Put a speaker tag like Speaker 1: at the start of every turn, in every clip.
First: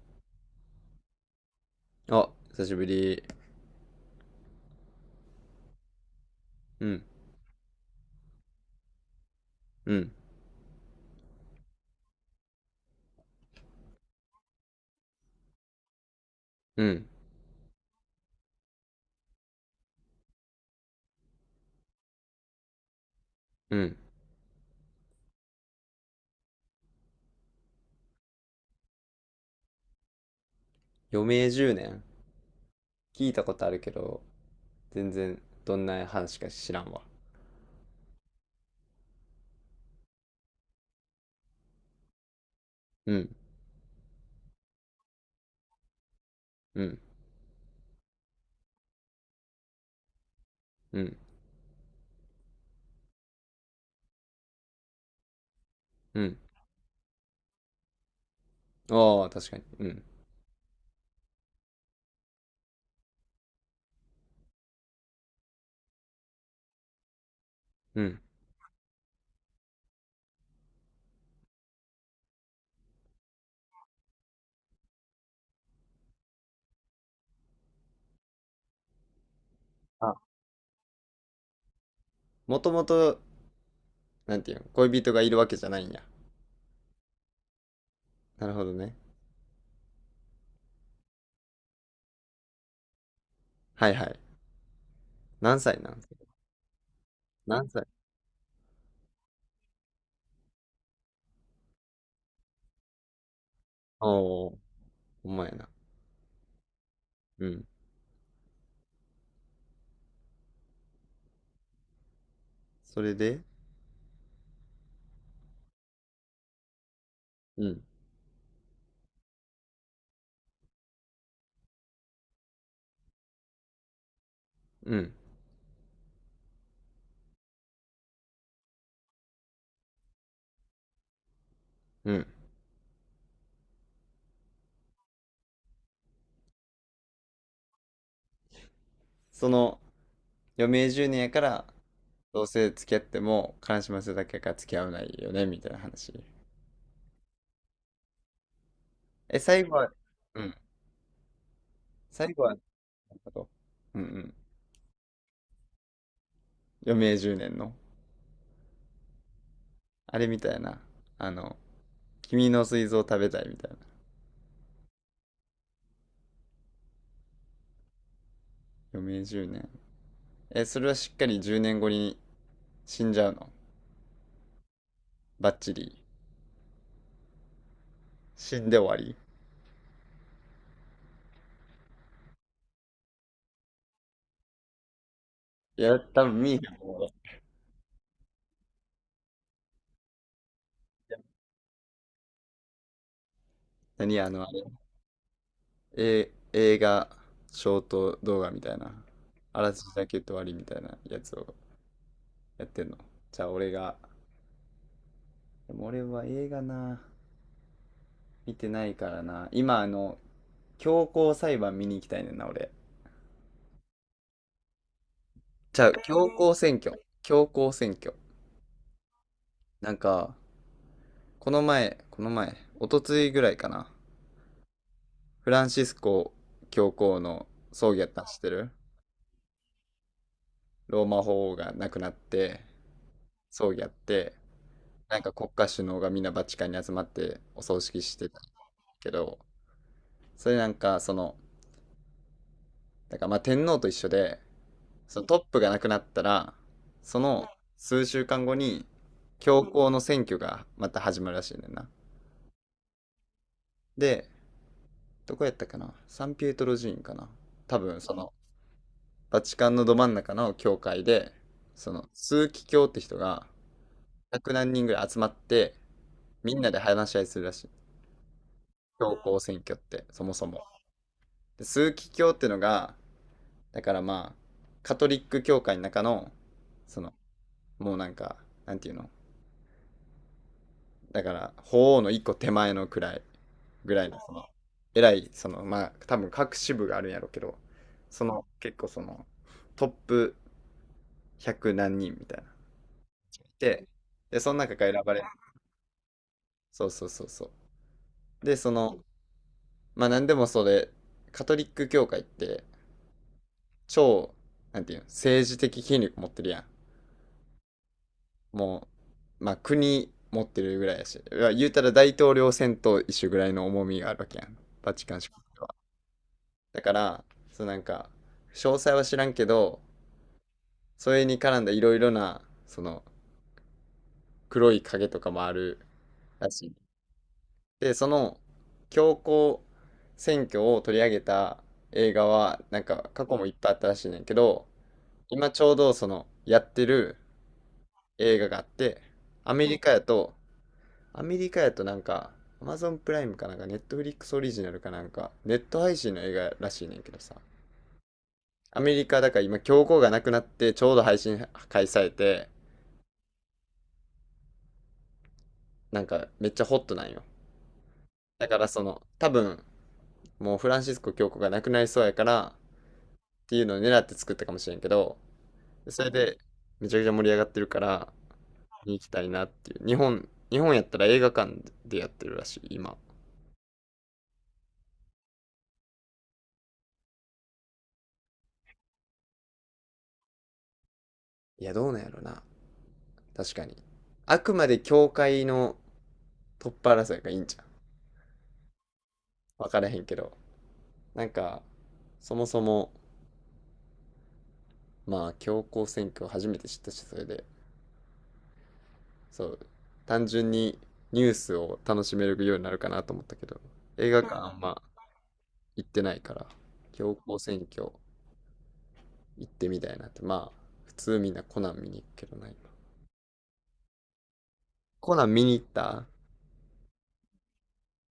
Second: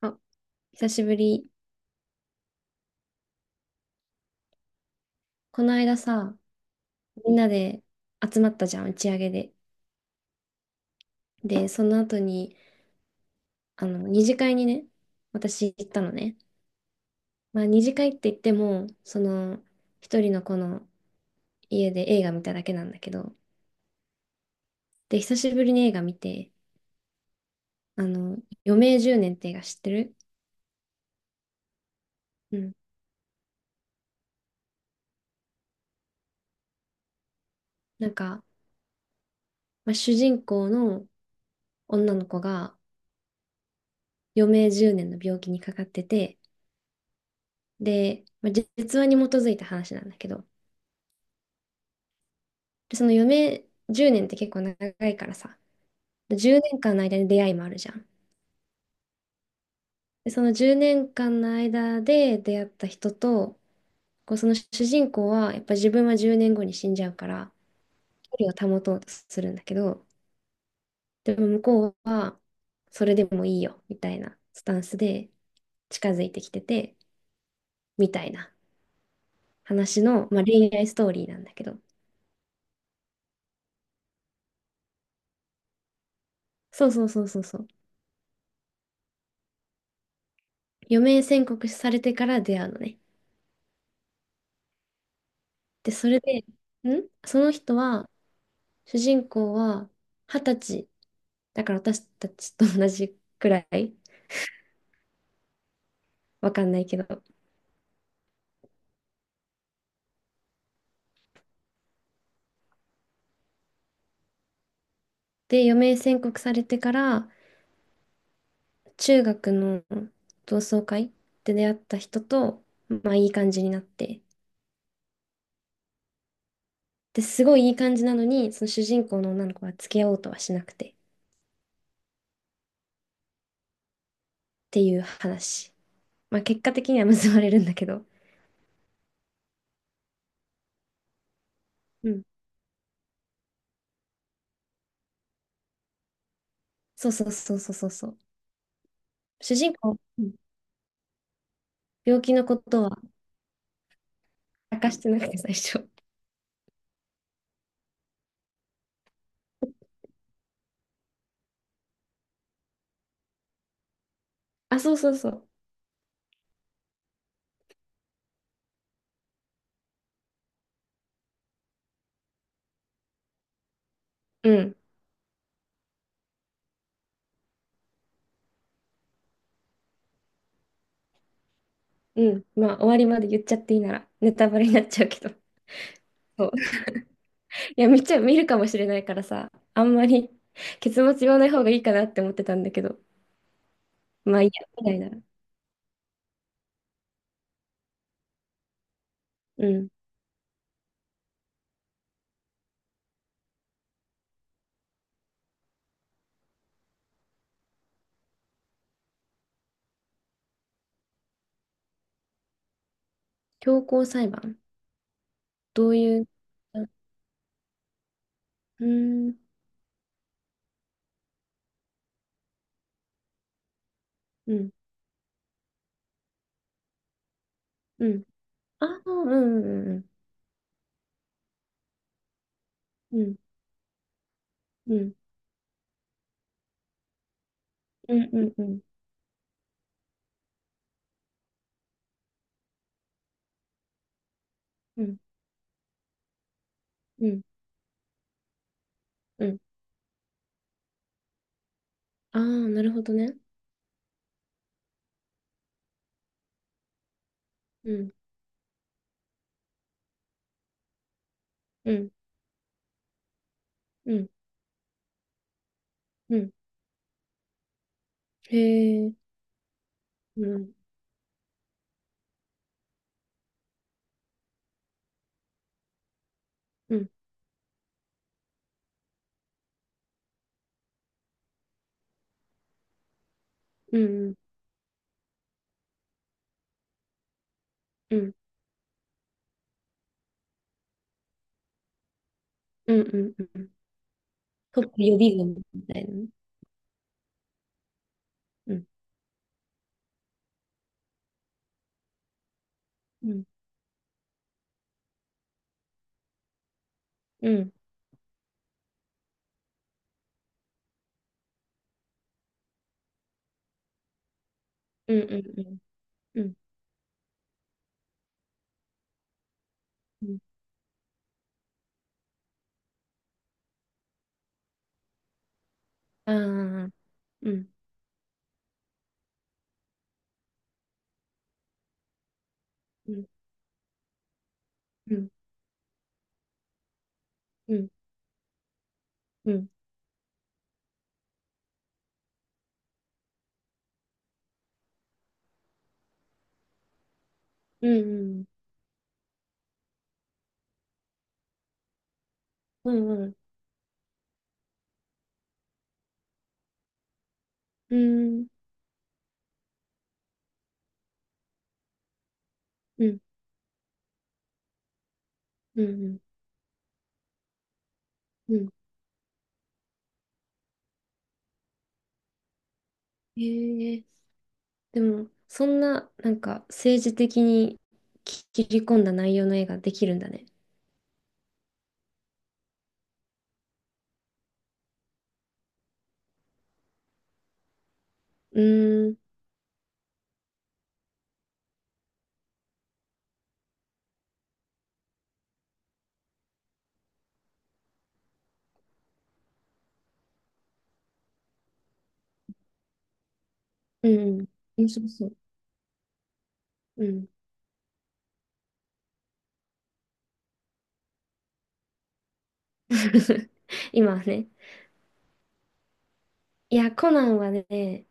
Speaker 1: あ、久しぶり。
Speaker 2: あ、久しぶり。
Speaker 1: この間さ、
Speaker 2: うん、
Speaker 1: みんなで集まったじゃん、打ち上げで。
Speaker 2: うん、
Speaker 1: で、その後に、二次会にね、私行ったのね。
Speaker 2: うん、
Speaker 1: まあ、二次会って言っても、一人の子の家で映画見ただけなんだけど、
Speaker 2: うん。
Speaker 1: で、久しぶりに映画見て、あの、余命10年って映画知ってる？
Speaker 2: 余命10年、
Speaker 1: うん。
Speaker 2: 聞いたことあるけど、全然どんな話か知らんわ。
Speaker 1: なんか、まあ、主人公の女の子が
Speaker 2: うん、
Speaker 1: 余命10年の病気にかかってて、
Speaker 2: うん、
Speaker 1: で、まあ、実話に基づいた話なんだけど、
Speaker 2: うん、
Speaker 1: で、その余命10年って結構長いからさ、
Speaker 2: うん。
Speaker 1: で10年間の間に出会いもあるじゃん。
Speaker 2: ああ、確かに。うん、
Speaker 1: で、その10年間の間で出会った人と、こうその主人公はやっぱ自分は10年後に死んじゃうから、
Speaker 2: うん。
Speaker 1: 距離を保とうとするんだけど、でも向こうはそれでもいいよみたいなスタンスで近づいてきてて、みたいな話
Speaker 2: あ、
Speaker 1: の、まあ、恋愛ストーリーなんだけど、
Speaker 2: もともと、なんていうの、恋人がいるわけじゃないんや。
Speaker 1: そうそうそうそうそう。
Speaker 2: なるほどね。
Speaker 1: 余命宣告されてから出会うのね。
Speaker 2: はいはい。何歳な
Speaker 1: で、
Speaker 2: んす
Speaker 1: そ
Speaker 2: か？
Speaker 1: れで、その
Speaker 2: 何
Speaker 1: 人
Speaker 2: 歳？
Speaker 1: は、主人公は二十歳。だから私たちと同じくらい。
Speaker 2: おお、ほんまやな。
Speaker 1: わかんないけど。
Speaker 2: うん。それで、
Speaker 1: で、余命宣告されてから、
Speaker 2: うん、
Speaker 1: 中学の同窓会で出会った人と、まあいい感じになって。
Speaker 2: うん、
Speaker 1: で、すごいいい感じなのに、その主人公の女の子は付き合おうとはしなくてっ
Speaker 2: うん。
Speaker 1: ていう話。まあ結果的には結ばれるんだけど。
Speaker 2: その、余命10年やから、
Speaker 1: うん。
Speaker 2: どうせ付き合っても、悲しませるだけやから付き合わないよね、みたいな話。
Speaker 1: そうそうそうそうそうそう。
Speaker 2: え、
Speaker 1: 主
Speaker 2: 最
Speaker 1: 人
Speaker 2: 後は、
Speaker 1: 公、うん、
Speaker 2: うん。
Speaker 1: 病
Speaker 2: 最
Speaker 1: 気
Speaker 2: 後
Speaker 1: の
Speaker 2: はな
Speaker 1: こ
Speaker 2: ん
Speaker 1: とは
Speaker 2: かと、うんうん。
Speaker 1: 明かしてなくて最初。
Speaker 2: 余命10年の。あれみたいな。あの、君の膵臓を食べたいみたいな。
Speaker 1: あ、そうそうそう。
Speaker 2: 余命10年。え、それはしっかり10年後に死んじゃうの？
Speaker 1: うん。
Speaker 2: バッチリ。死んで終わり。
Speaker 1: うん、まあ終わりまで言っちゃっていいならネタバレになっちゃうけど。
Speaker 2: いや、多分
Speaker 1: そう、
Speaker 2: 見えへん。
Speaker 1: いや、見ちゃ、見るかもしれないからさ、あんまり結末言わない方がいいかなって思ってたんだけど、
Speaker 2: 何あ
Speaker 1: ま
Speaker 2: の、
Speaker 1: あ
Speaker 2: あ
Speaker 1: いいや、
Speaker 2: れ。
Speaker 1: みたいな。
Speaker 2: え、映画、ショート動画みたいな。あ
Speaker 1: う
Speaker 2: らす
Speaker 1: ん。
Speaker 2: じだけ言って終わりみたいなやつをやってんの。じゃあ俺が、でも俺は映画な。見てないからな。今、あの、強行裁判見に行きたいねんな、俺。
Speaker 1: 強行裁判。
Speaker 2: じ
Speaker 1: ど
Speaker 2: ゃあ、
Speaker 1: うい
Speaker 2: 強
Speaker 1: う、
Speaker 2: 行選
Speaker 1: あう
Speaker 2: 挙。強行選挙。
Speaker 1: ーん、
Speaker 2: なんか、この前、おとついぐらいかな。
Speaker 1: うん、
Speaker 2: フランシスコ教皇の葬儀や
Speaker 1: う
Speaker 2: ったん
Speaker 1: ん。
Speaker 2: 知ってる？
Speaker 1: ああ、うん、うん、
Speaker 2: ローマ法王が亡くなって、
Speaker 1: うん、
Speaker 2: 葬儀やって、
Speaker 1: うん、
Speaker 2: なんか国家首脳がみんなバチカンに集まってお葬式
Speaker 1: う
Speaker 2: して
Speaker 1: ん、
Speaker 2: た
Speaker 1: うん、うん、
Speaker 2: けど、それなんか、その、だからまあ天皇と一緒で、
Speaker 1: うん、
Speaker 2: そのトップがなくなったら、そ
Speaker 1: うん。
Speaker 2: の数週間後に、
Speaker 1: うん、
Speaker 2: 教皇の選挙がまた始まるらしいねんな。
Speaker 1: ああー、なるほどね。
Speaker 2: で、どこやったかな、サンピエトロ寺院かな、多
Speaker 1: う
Speaker 2: 分
Speaker 1: ん、
Speaker 2: その、バチカンのど真ん中の教会で、そ
Speaker 1: う
Speaker 2: の、
Speaker 1: ん、
Speaker 2: 枢機卿って人が、
Speaker 1: うん、
Speaker 2: 100何人ぐらい集まって、
Speaker 1: うん。
Speaker 2: みんなで話し合いするらしい。
Speaker 1: へえ、
Speaker 2: 教皇選挙って、そもそ
Speaker 1: う
Speaker 2: も。
Speaker 1: ん、
Speaker 2: で、枢機卿ってのが、だからまあ、カトリック教会の中の、
Speaker 1: う
Speaker 2: そ
Speaker 1: ん、
Speaker 2: の、もうなんか、なんていうの、だから法皇の一個手前のくらいぐ
Speaker 1: う
Speaker 2: らいの、そ
Speaker 1: ん、
Speaker 2: の偉い、そのまあ多分各支部があるんやろうけど、
Speaker 1: う
Speaker 2: そ
Speaker 1: ん、
Speaker 2: の結構そのトップ100何人みたいな。
Speaker 1: うん、うん、うん。
Speaker 2: ででその中
Speaker 1: ト
Speaker 2: か
Speaker 1: ッ
Speaker 2: ら選
Speaker 1: プ
Speaker 2: ば
Speaker 1: 予
Speaker 2: れる。
Speaker 1: 備軍みたいなね。
Speaker 2: そうそうそうそう。で、そ
Speaker 1: うん
Speaker 2: のまあ何でもそれ、カトリック教会って、
Speaker 1: うん、
Speaker 2: 超なんていうの、政治的権力持ってるやん。
Speaker 1: うん、
Speaker 2: もうまあ国持ってるぐらいやし、いや言うたら大統領選と一緒ぐらいの重みがあるわけやん、バチ
Speaker 1: う
Speaker 2: カン
Speaker 1: ん、
Speaker 2: 市。
Speaker 1: うん、うん、うん、
Speaker 2: だから、そうなんか詳細は知らんけど、
Speaker 1: うん、
Speaker 2: それに絡んだいろいろな、その黒い影とかもある
Speaker 1: あ
Speaker 2: らしい。
Speaker 1: あ、うん、
Speaker 2: で、その教皇選挙を取り上げた映画はなんか
Speaker 1: う
Speaker 2: 過
Speaker 1: ん、
Speaker 2: 去もいっぱいあったらしいねんけど、
Speaker 1: うん、
Speaker 2: 今ちょうどそのやってる
Speaker 1: うん、
Speaker 2: 映画があって、
Speaker 1: う
Speaker 2: アメ
Speaker 1: ん、
Speaker 2: リカやとアメリカやとなんか Amazon プライムかなんか、 Netflix オリジナルかなんか、ネット配信の映画らしいねんけどさ、
Speaker 1: うん、うん、
Speaker 2: アメリカだから今教皇がなくなってちょうど配信開催されて、
Speaker 1: うん、うん、
Speaker 2: なんかめっちゃホットなんよ。だからその多分、もうフランシスコ教皇がなくなりそうやからっていうのを狙って作ったかもしれんけど、
Speaker 1: う
Speaker 2: それ
Speaker 1: ん、
Speaker 2: でめちゃくちゃ盛り上がってるから
Speaker 1: うん、
Speaker 2: 見に行きたいなっていう。日本やったら映画館でやってるらしい、今。
Speaker 1: ええ、でも、そんな、なんか、政治的に切り込んだ内容の映画できるんだね。
Speaker 2: いや、どうなんやろな。確かにあくまで教会のトップ争いがいいんじゃん、
Speaker 1: うーん、
Speaker 2: 分からへんけど。なんかそもそも、まあ教皇選挙を初めて知ったし、それで、そう、単純にニュースを楽しめるようになるかなと思ったけど、
Speaker 1: う
Speaker 2: 映画館
Speaker 1: ん、
Speaker 2: あんま
Speaker 1: 面白そう。
Speaker 2: 行ってないから、
Speaker 1: う
Speaker 2: 強
Speaker 1: ん。
Speaker 2: 行選挙行ってみたいなって。まあ普通みんなコナン見に行くけどな、今。
Speaker 1: 今はね。
Speaker 2: コナン見に行った？
Speaker 1: いや、コナンはね、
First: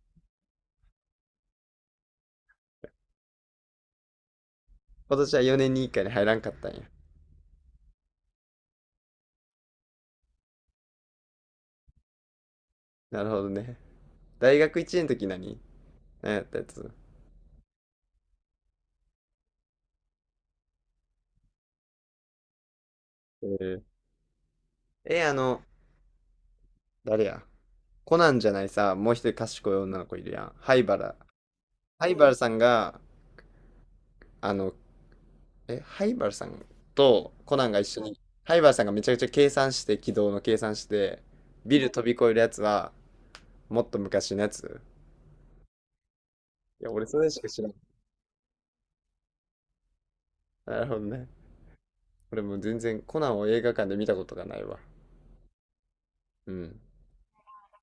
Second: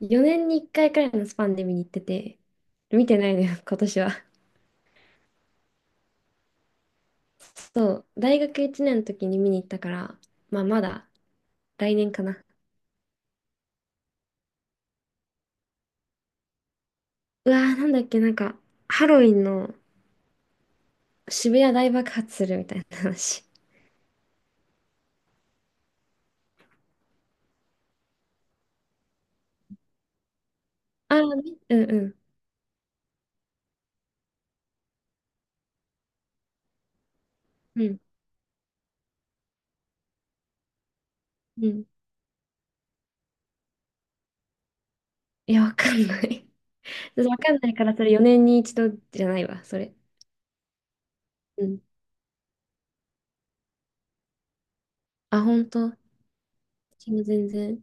Speaker 1: 4年に1回くらいのスパンで見に行ってて、見てないのよ、今年は。
Speaker 2: 今年は4年に1回に入らんかったんや？
Speaker 1: そう、大学1年の時に見に行ったから、まあまだ来年かな。
Speaker 2: なるほどね。大学1年の時、何やったやつ？
Speaker 1: うわー、なんだっけ、なんか、ハロウィンの渋谷大爆発するみたいな話。
Speaker 2: えーえあの誰や、コナンじゃない、さ、もう一人賢い女の子いるやん、灰原
Speaker 1: ああね、うんう
Speaker 2: 灰
Speaker 1: ん、
Speaker 2: 原さんが、あのえ、ハイバルさんとコナンが
Speaker 1: う
Speaker 2: 一緒
Speaker 1: ん、
Speaker 2: に、ハイバルさんがめちゃくちゃ計算して、軌道の計算して、
Speaker 1: う
Speaker 2: ビ
Speaker 1: ん。
Speaker 2: ル飛び越えるやつは、もっと昔のやつ。
Speaker 1: いや、わかんない。
Speaker 2: いや、俺 それ
Speaker 1: わ
Speaker 2: しか
Speaker 1: かん
Speaker 2: 知ら
Speaker 1: ない
Speaker 2: ん。
Speaker 1: から、それ4年に一度じゃないわ、それ。
Speaker 2: なるほどね。
Speaker 1: うん。
Speaker 2: 俺もう全然コナンを映画館で見たことがないわ。
Speaker 1: あ、ほんと。
Speaker 2: うん、
Speaker 1: 私も全然。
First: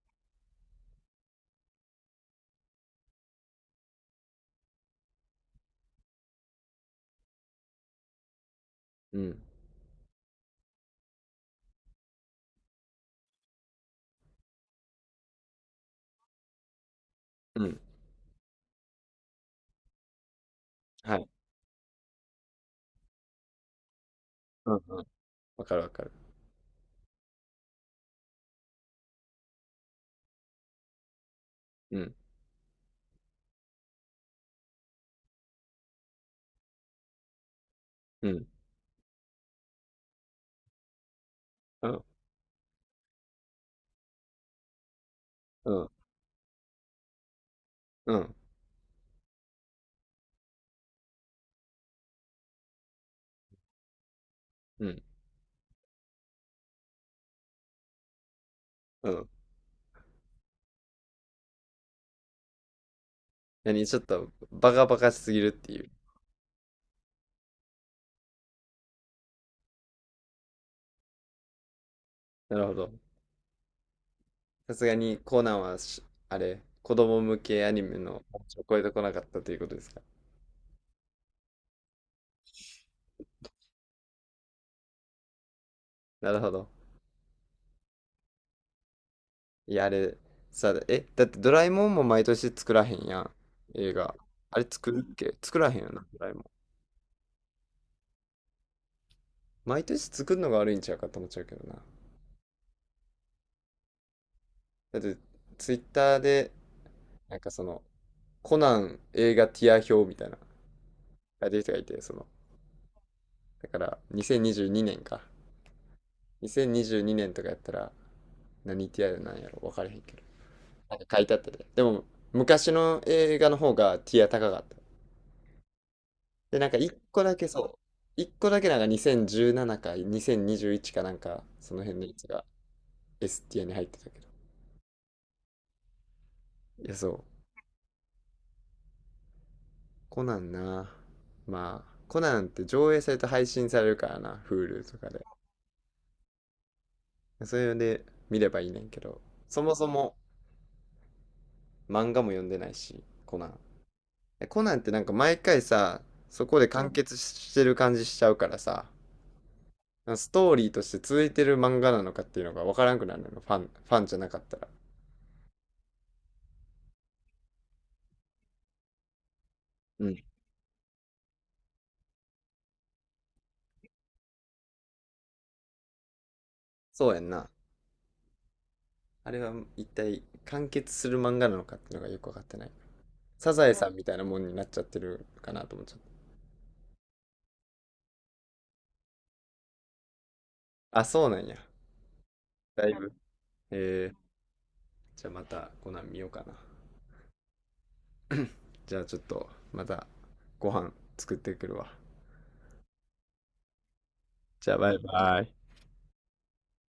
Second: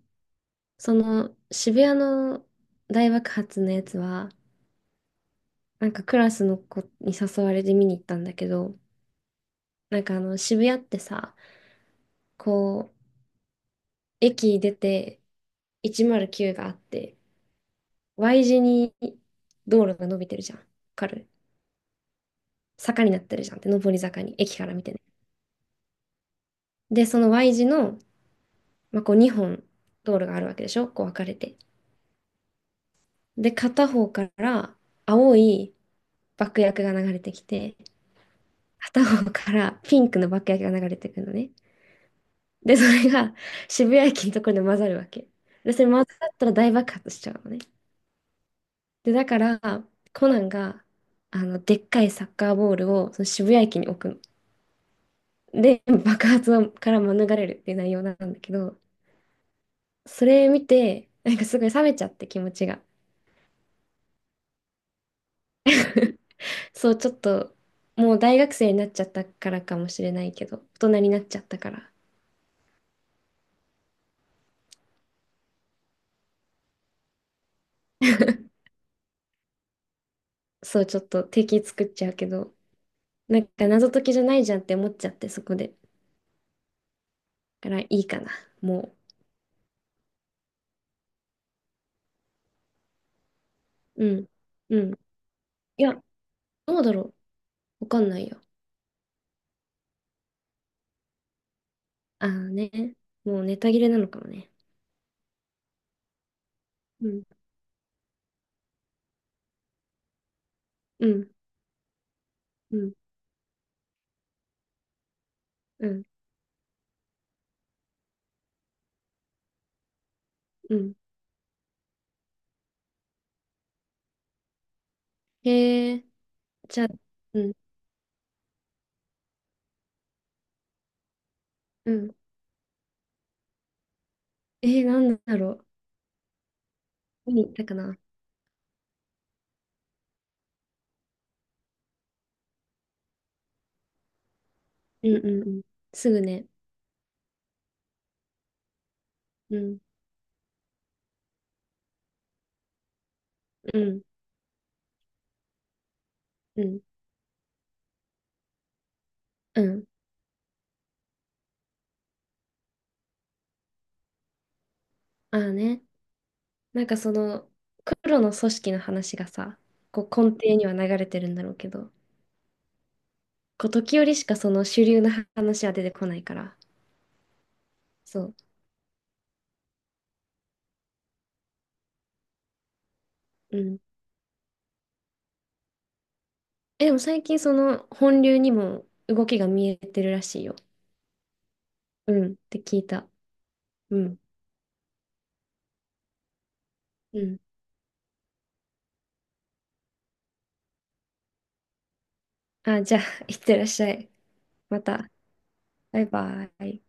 Speaker 1: その、渋谷の大爆発のやつは、なんかクラスの子に誘われて見に行ったんだけど、
Speaker 2: うん、
Speaker 1: なんか渋谷ってさ、こう、駅出て、109があって、
Speaker 2: うん。
Speaker 1: Y 字に道路が伸びてるじゃん。わか
Speaker 2: は
Speaker 1: る？
Speaker 2: い。
Speaker 1: 坂になってるじゃんって、上り坂に、駅か
Speaker 2: う
Speaker 1: ら見
Speaker 2: ん、
Speaker 1: てね。
Speaker 2: うん。わかるわかる。
Speaker 1: で、その Y 字の、まあ、こう2本道路があるわけでしょ、こう分かれて。
Speaker 2: うん、
Speaker 1: で、片方から青い爆薬が流れてきて、
Speaker 2: うん、
Speaker 1: 片方からピンクの爆薬が流れてくるのね。
Speaker 2: うん、
Speaker 1: で、それが渋谷駅のところで混ざるわけ。
Speaker 2: う
Speaker 1: で、それ
Speaker 2: ん、
Speaker 1: 混ざったら大爆発しちゃうのね。
Speaker 2: うん、
Speaker 1: で、だから、コナンが、でっかいサッカーボールをその渋谷駅に置くの。
Speaker 2: うん、
Speaker 1: で、爆発はから免れるっていう内容なんだけど、
Speaker 2: うん。
Speaker 1: それ見て、なんかすごい冷めちゃって気持ちが。
Speaker 2: 何、ちょっとバカバカしすぎるっていう。
Speaker 1: そう、ちょっと、もう大学生になっちゃったからかもしれないけど、大人になっちゃったから、
Speaker 2: なるほど。さすがにコナンはし、あれ、子供向けアニメのを超えてこなかったということですか？
Speaker 1: そう、ちょっと敵作っちゃうけど、なんか謎解きじゃないじゃんって思っちゃって、そこで。
Speaker 2: なるほど。
Speaker 1: だからいいかな、も
Speaker 2: いや、あれ、さ、だってドラえもんも毎年作らへんやん。映
Speaker 1: う。
Speaker 2: 画。
Speaker 1: うん。
Speaker 2: あれ
Speaker 1: う
Speaker 2: 作
Speaker 1: ん。
Speaker 2: るっけ、作らへ
Speaker 1: い
Speaker 2: んよ
Speaker 1: や、
Speaker 2: な、ドラえもん。
Speaker 1: どうだろう。わかんないよ。
Speaker 2: 毎年作るのが悪いんちゃうかと思っちゃうけどな。
Speaker 1: ああね。もうネタ切れなのかもね。
Speaker 2: だって、ツイッターで、
Speaker 1: うん。
Speaker 2: なんかその、コナン映画ティア表みたいな、
Speaker 1: うん。
Speaker 2: 書いてる人がいて、その、
Speaker 1: うん。
Speaker 2: だから、2022年か。
Speaker 1: うん。
Speaker 2: 2022年とかやったら、何ティアなんやろ、分からへんけど。
Speaker 1: う
Speaker 2: な
Speaker 1: ん。
Speaker 2: んか書いてあったで。でも、昔の映画の方がティア高かった。
Speaker 1: へえ、
Speaker 2: で、なんか
Speaker 1: じゃあ、
Speaker 2: 一個だ
Speaker 1: う
Speaker 2: け
Speaker 1: ん。
Speaker 2: そう、一個だけなんか2017か2021かなんか、その
Speaker 1: う
Speaker 2: 辺のや
Speaker 1: ん。
Speaker 2: つが S ティアに入ってたけど。
Speaker 1: なんだろう。
Speaker 2: いや、そ
Speaker 1: 何
Speaker 2: う。
Speaker 1: にったかな。
Speaker 2: コナンな。まあ、コナンって上映されて配信されるからな、Hulu と
Speaker 1: う
Speaker 2: か
Speaker 1: んう
Speaker 2: で。
Speaker 1: んうん。すぐね。
Speaker 2: それで見ればいいねんけど、
Speaker 1: う
Speaker 2: そも
Speaker 1: ん、
Speaker 2: そも漫画も読んでないし、コナン。
Speaker 1: うん、
Speaker 2: コナンってなんか毎回さ、そこ
Speaker 1: う
Speaker 2: で
Speaker 1: ん、
Speaker 2: 完結してる感じしちゃうからさ、
Speaker 1: うん。
Speaker 2: ストーリーとして続いてる漫画なのかっていうのが分からんくなるのよ、ファンじゃなかったら。
Speaker 1: ああね。なんかその、黒の組織の話がさ、こ
Speaker 2: うん。
Speaker 1: う根底には流れてるんだろうけど、こう時折しかその主流の話は出てこないから。
Speaker 2: そうやんな。
Speaker 1: そう。
Speaker 2: あれは一体完結する漫画なのかっていうのがよくわかってない。サ
Speaker 1: う
Speaker 2: ザエ
Speaker 1: ん。
Speaker 2: さんみたいなもんになっちゃってるかなと思っちゃっ
Speaker 1: え、でも最近その本流にも動きが見えてるらしいよ。
Speaker 2: た。あ、そうなんや。
Speaker 1: うん。って聞い
Speaker 2: だい
Speaker 1: た。
Speaker 2: ぶ。
Speaker 1: う
Speaker 2: えー、
Speaker 1: ん。
Speaker 2: じゃあまたコナン見ようかな。
Speaker 1: うん。
Speaker 2: じゃあちょっとまた、ご飯作ってくるわ。
Speaker 1: あ、じゃあ、いってらっしゃい。
Speaker 2: じゃあ
Speaker 1: ま
Speaker 2: バイ
Speaker 1: た。
Speaker 2: バイ。
Speaker 1: バイバイ。